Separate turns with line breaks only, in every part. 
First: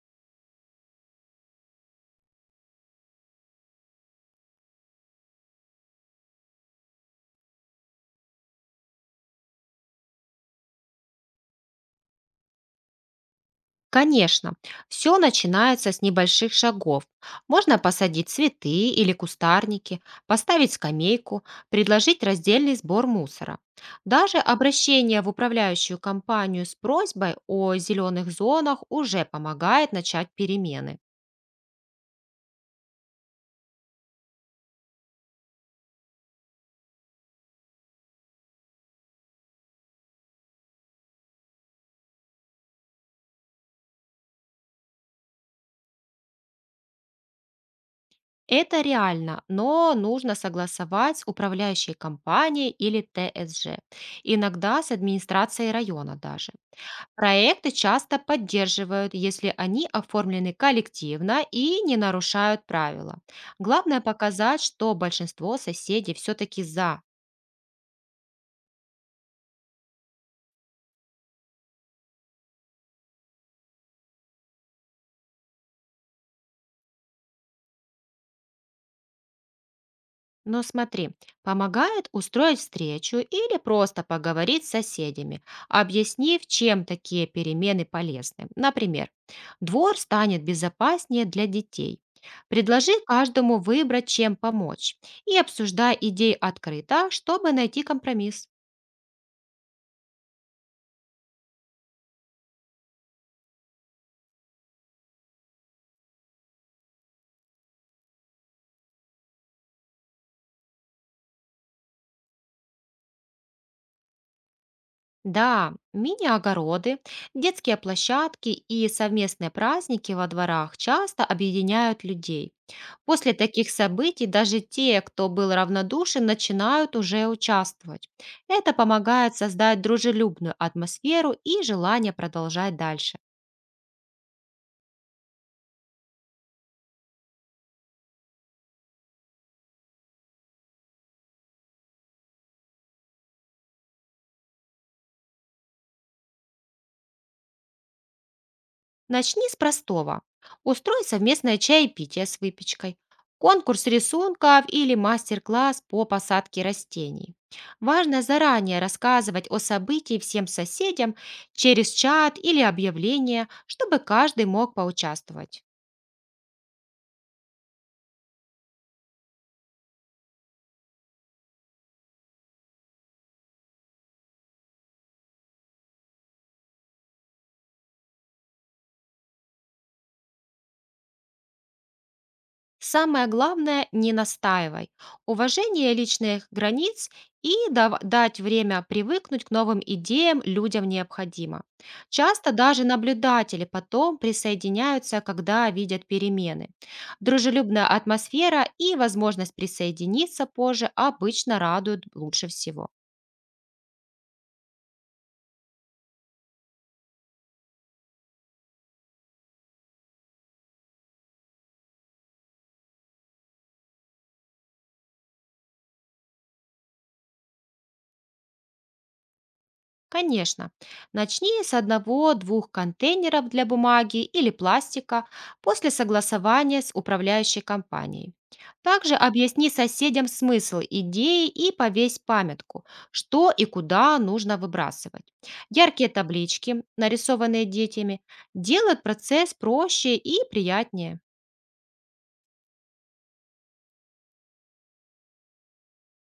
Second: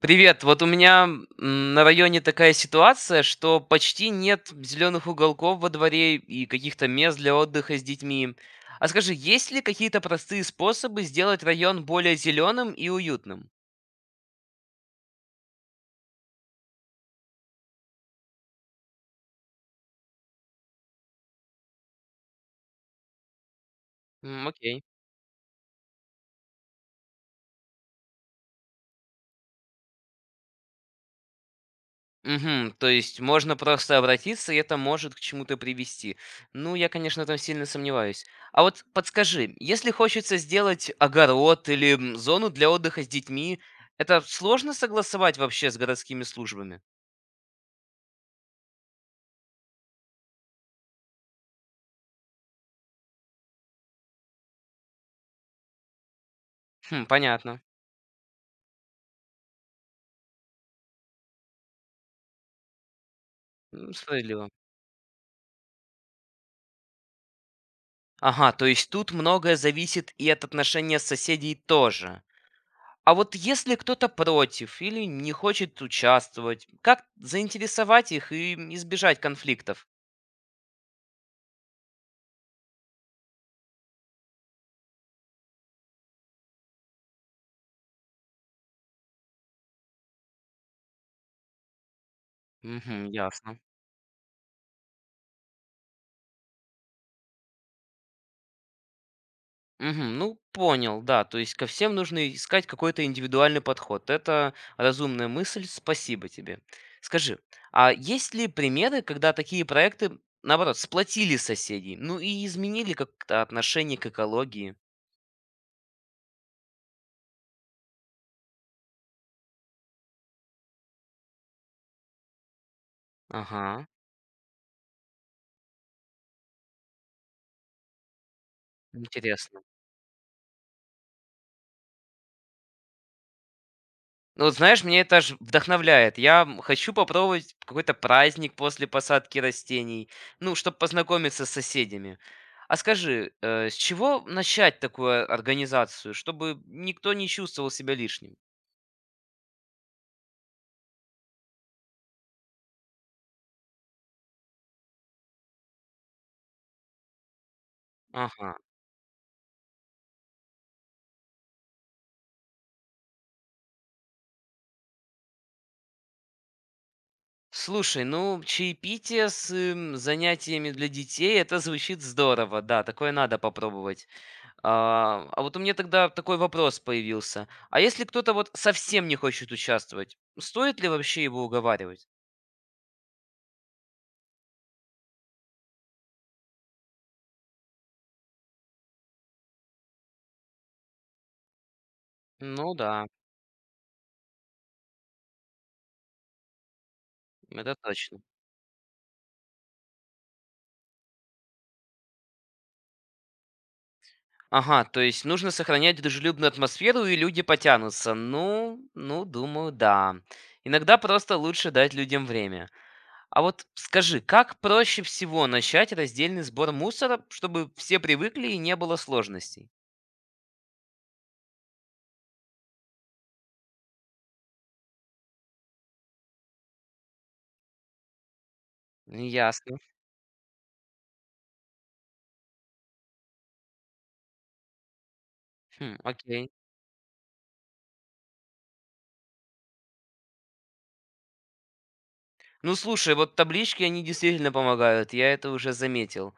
Привет. Вот у меня на районе такая ситуация, что почти нет зеленых уголков во дворе и каких-то мест для отдыха с детьми. А скажи, есть ли какие-то простые способы сделать район более зеленым и уютным?
Конечно, все начинается с небольших шагов. Можно посадить цветы или кустарники, поставить скамейку, предложить раздельный сбор мусора. Даже
Окей.
обращение в управляющую компанию с просьбой о зеленых зонах уже помогает начать перемены.
Угу, то есть можно просто обратиться, и это может к чему-то привести. Ну, я, конечно, там сильно сомневаюсь. А вот подскажи, если хочется сделать огород или зону для отдыха с детьми, это сложно согласовать вообще с городскими службами?
Это реально, но нужно согласовать с управляющей компанией или ТСЖ, иногда с администрацией района даже.
Хм, понятно.
Проекты часто поддерживают, если они оформлены коллективно и не нарушают правила.
М,
Главное
справедливо.
показать, что большинство соседей все-таки за.
Ага, то есть тут многое зависит и от отношения соседей тоже. А вот если кто-то против или не хочет участвовать, как заинтересовать их и избежать конфликтов?
Но смотри, помогает устроить встречу или просто поговорить с соседями, объяснив, чем такие перемены полезны. Например, двор станет безопаснее для детей. Предложи
Угу, ясно.
каждому выбрать, чем помочь, и обсуждай идеи открыто, чтобы найти компромисс.
Мгм, ну понял, да. То есть ко всем нужно искать какой-то индивидуальный подход. Это разумная мысль, спасибо тебе. Скажи, а есть ли примеры, когда такие проекты, наоборот, сплотили соседей, ну и изменили как-то отношение к экологии?
Да, мини-огороды, детские площадки и совместные праздники во дворах часто объединяют людей. После таких
Ага,
событий даже те, кто был равнодушен, начинают уже участвовать. Это помогает
интересно.
создать дружелюбную атмосферу и желание продолжать дальше.
Ну, вот знаешь, меня это аж вдохновляет. Я хочу попробовать какой-то праздник после посадки растений, ну, чтобы познакомиться с соседями. А скажи, с чего начать такую организацию, чтобы никто не чувствовал себя лишним?
Начни с простого. Устрой совместное чаепитие с выпечкой, конкурс рисунков или мастер-класс по посадке растений. Важно
Ага.
заранее рассказывать о событии всем соседям через чат или объявление, чтобы каждый мог поучаствовать.
Слушай, ну, чаепитие с занятиями для детей, это звучит здорово, да, такое надо попробовать. А вот у меня тогда такой вопрос появился. А если кто-то вот совсем не хочет участвовать, стоит ли вообще его уговаривать?
Самое главное– не настаивай. Уважение личных границ и дать время привыкнуть к новым идеям людям необходимо. Часто
Ну
даже
да,
наблюдатели потом присоединяются, когда видят перемены.
это
Дружелюбная
точно.
атмосфера и возможность присоединиться позже обычно радуют лучше всего.
Ага, то есть нужно сохранять дружелюбную атмосферу, и люди потянутся. Ну, ну, думаю, да. Иногда просто лучше дать людям время. А вот скажи, как проще всего начать раздельный сбор мусора, чтобы все привыкли и не было сложностей?
Конечно. Начни с одного-двух контейнеров для бумаги или пластика после согласования с управляющей компанией. Также объясни
Ясно.
соседям смысл идеи и повесь памятку, что и куда нужно выбрасывать.
Хм,
Яркие
окей.
таблички, нарисованные детьми, делают процесс проще и приятнее.
Ну слушай, вот таблички, они действительно помогают, я это уже заметил.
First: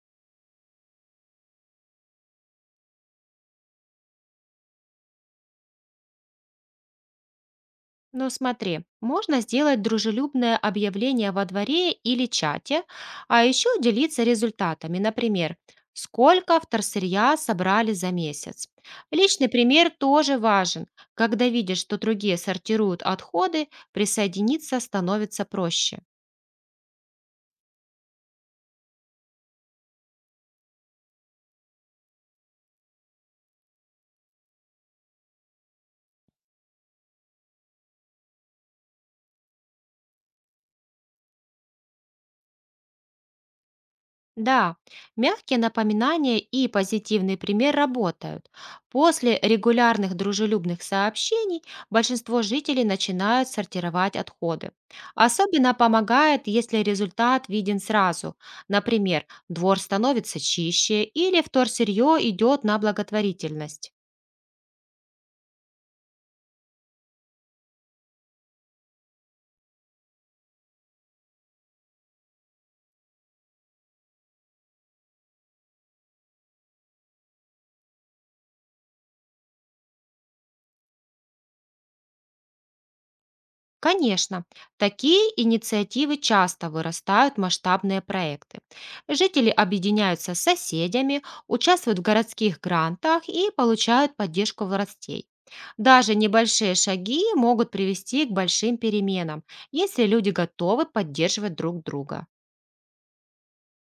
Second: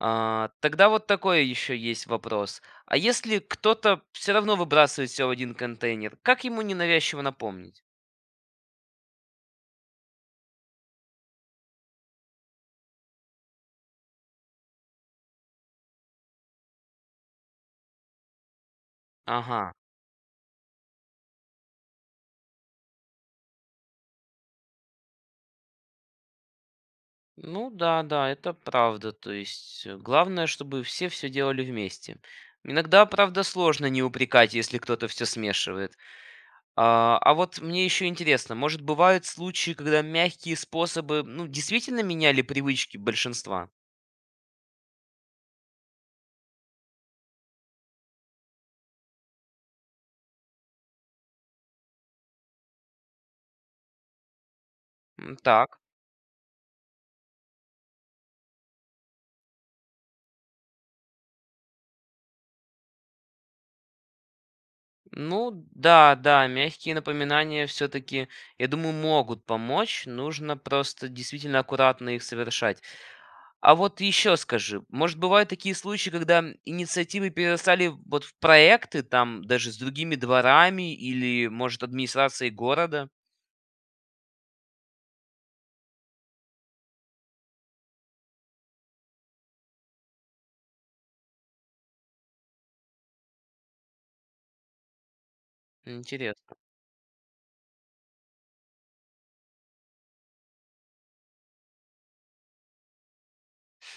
А, тогда вот такой еще есть вопрос. А если кто-то все равно выбрасывает все в один контейнер, как ему ненавязчиво напомнить?
Ну смотри, можно сделать дружелюбное объявление во дворе или чате, а еще делиться результатами. Например, сколько вторсырья собрали за месяц. Личный
Ага.
пример тоже важен. Когда видишь, что другие сортируют отходы, присоединиться становится проще.
Ну да, да, это правда. То есть главное, чтобы все делали вместе. Иногда, правда, сложно не упрекать, если кто-то все смешивает. А вот мне еще интересно, может, бывают случаи, когда мягкие способы, ну, действительно меняли привычки большинства?
Да, мягкие напоминания и позитивный пример работают. После регулярных дружелюбных сообщений большинство жителей начинают сортировать отходы.
М,
Особенно
так.
помогает, если результат виден сразу. Например, двор становится чище или вторсырье идет на благотворительность.
Ну да, да, мягкие напоминания все-таки, я думаю, могут помочь. Нужно просто действительно аккуратно их совершать. А вот еще скажи, может, бывают такие случаи, когда инициативы перерастали вот в проекты, там даже с другими дворами или, может, администрацией города?
Конечно, такие инициативы часто вырастают в масштабные проекты. Жители объединяются с соседями, участвуют в городских грантах и получают поддержку властей. Даже
Интересно.
небольшие шаги могут привести к большим переменам, если люди готовы поддерживать друг друга.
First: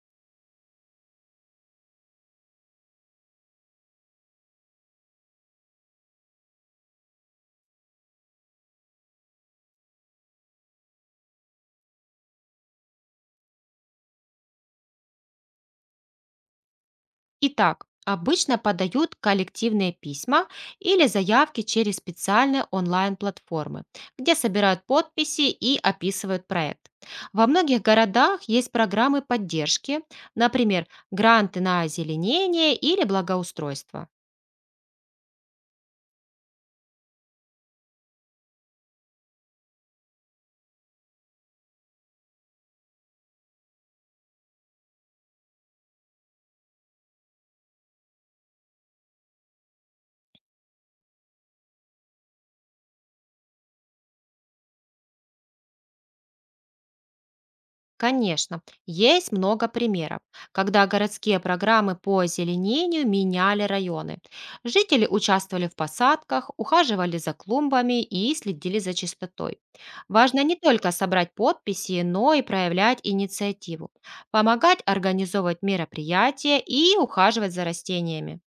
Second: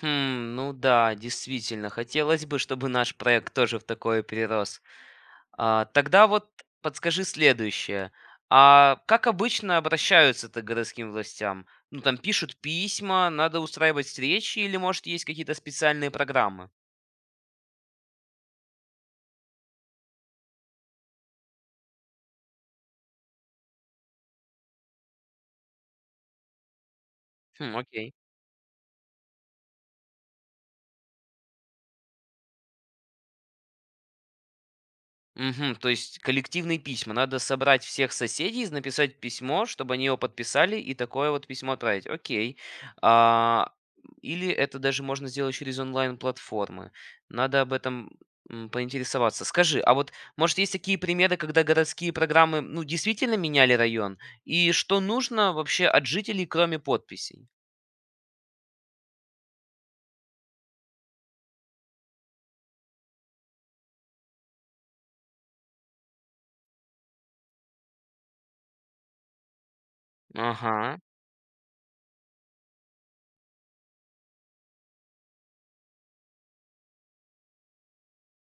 Хм, ну да, действительно, хотелось бы, чтобы наш проект тоже в такое перерос. А, тогда вот подскажи следующее. А как обычно обращаются-то к городским властям? Ну, там пишут письма, надо устраивать встречи или, может, есть какие-то специальные программы?
Итак, обычно подают коллективные письма или заявки через специальные онлайн-платформы, где собирают подписи и описывают проект. Во
Хм,
многих
окей.
городах есть программы поддержки, например, гранты на озеленение или благоустройство.
Мгм. То есть коллективные письма. Надо собрать всех соседей, написать письмо, чтобы они его подписали, и такое вот письмо отправить. Окей. А, или это даже можно сделать через онлайн-платформы. Надо об этом поинтересоваться. Скажи, а вот, может, есть такие примеры, когда городские программы, ну, действительно меняли район? И что нужно вообще от жителей, кроме подписей?
Конечно, есть много примеров, когда городские программы по озеленению меняли районы. Жители участвовали в посадках, ухаживали за клумбами и следили за чистотой. Важно не только
Ага.
собрать подписи, но и проявлять инициативу, помогать организовывать мероприятия и ухаживать за растениями.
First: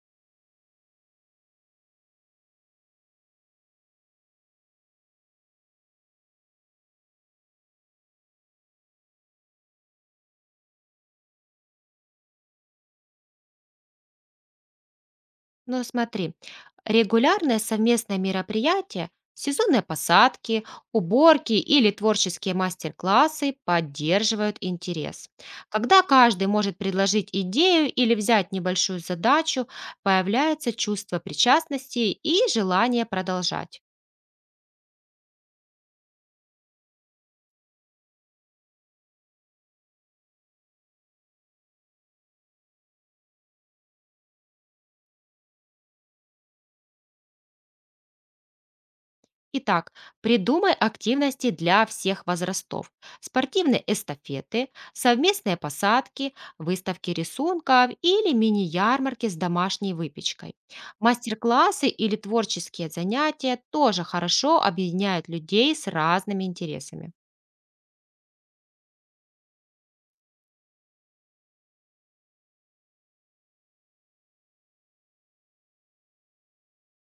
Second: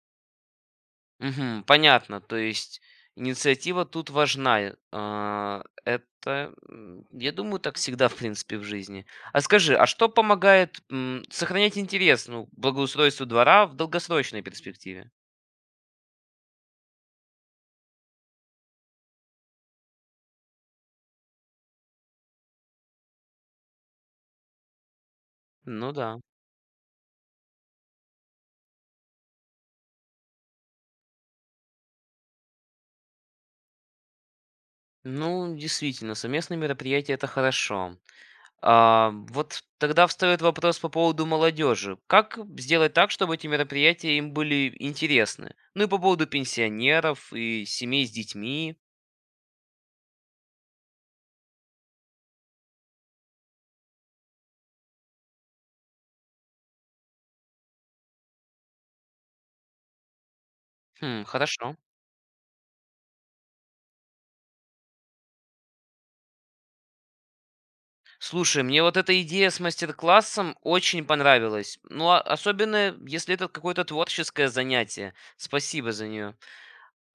Мгм. Понятно. То есть инициатива тут важна. А, это, я думаю, так всегда, в принципе, в жизни. А скажи, а что помогает сохранять интерес, ну, к благоустройству двора в долгосрочной перспективе?
Ну, смотри, регулярное совместное мероприятие, сезонные посадки, уборки или творческие мастер-классы поддерживают интерес.
Ну
Когда
да.
каждый может предложить идею или взять небольшую задачу, появляется чувство причастности и желание продолжать.
Ну, действительно, совместные мероприятия это хорошо. А, вот тогда встает вопрос по поводу молодежи. Как сделать так, чтобы эти мероприятия им были интересны? Ну и по поводу пенсионеров и семей с детьми.
Итак, придумай активности для всех возрастов. Спортивные эстафеты, совместные посадки, выставки рисунков или мини-ярмарки с домашней выпечкой.
Хм, хорошо.
Мастер-классы или творческие занятия тоже хорошо объединяют людей с разными интересами.
Слушай, мне вот эта идея с мастер-классом очень понравилась. Ну, особенно если это какое-то творческое занятие. Спасибо за нее.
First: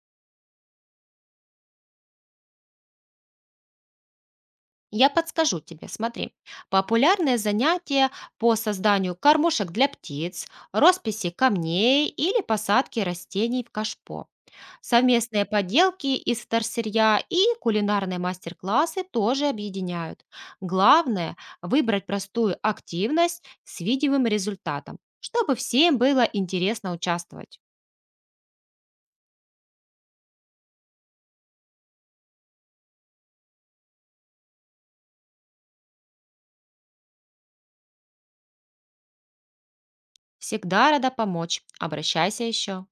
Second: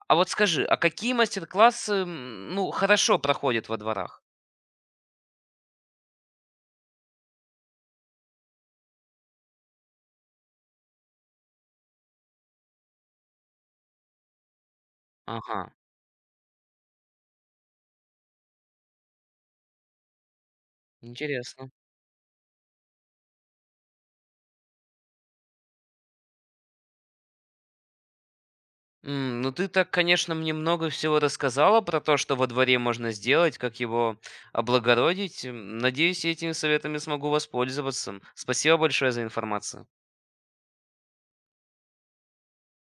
А вот скажи, а какие мастер-классы, ну, хорошо проходят во дворах?
Я подскажу тебе, смотри. Популярные занятия по созданию кормушек для птиц, росписи камней или посадки растений в кашпо. Совместные
Ага,
поделки из вторсырья и кулинарные мастер-классы тоже объединяют. Главное–
интересно.
выбрать простую активность с видимым результатом, чтобы всем было интересно участвовать.
Ну, ты так, конечно, мне много всего рассказала про то, что во дворе можно сделать, как его облагородить. Надеюсь, я этими советами смогу воспользоваться. Спасибо большое за информацию.
Всегда рада помочь. Обращайся еще.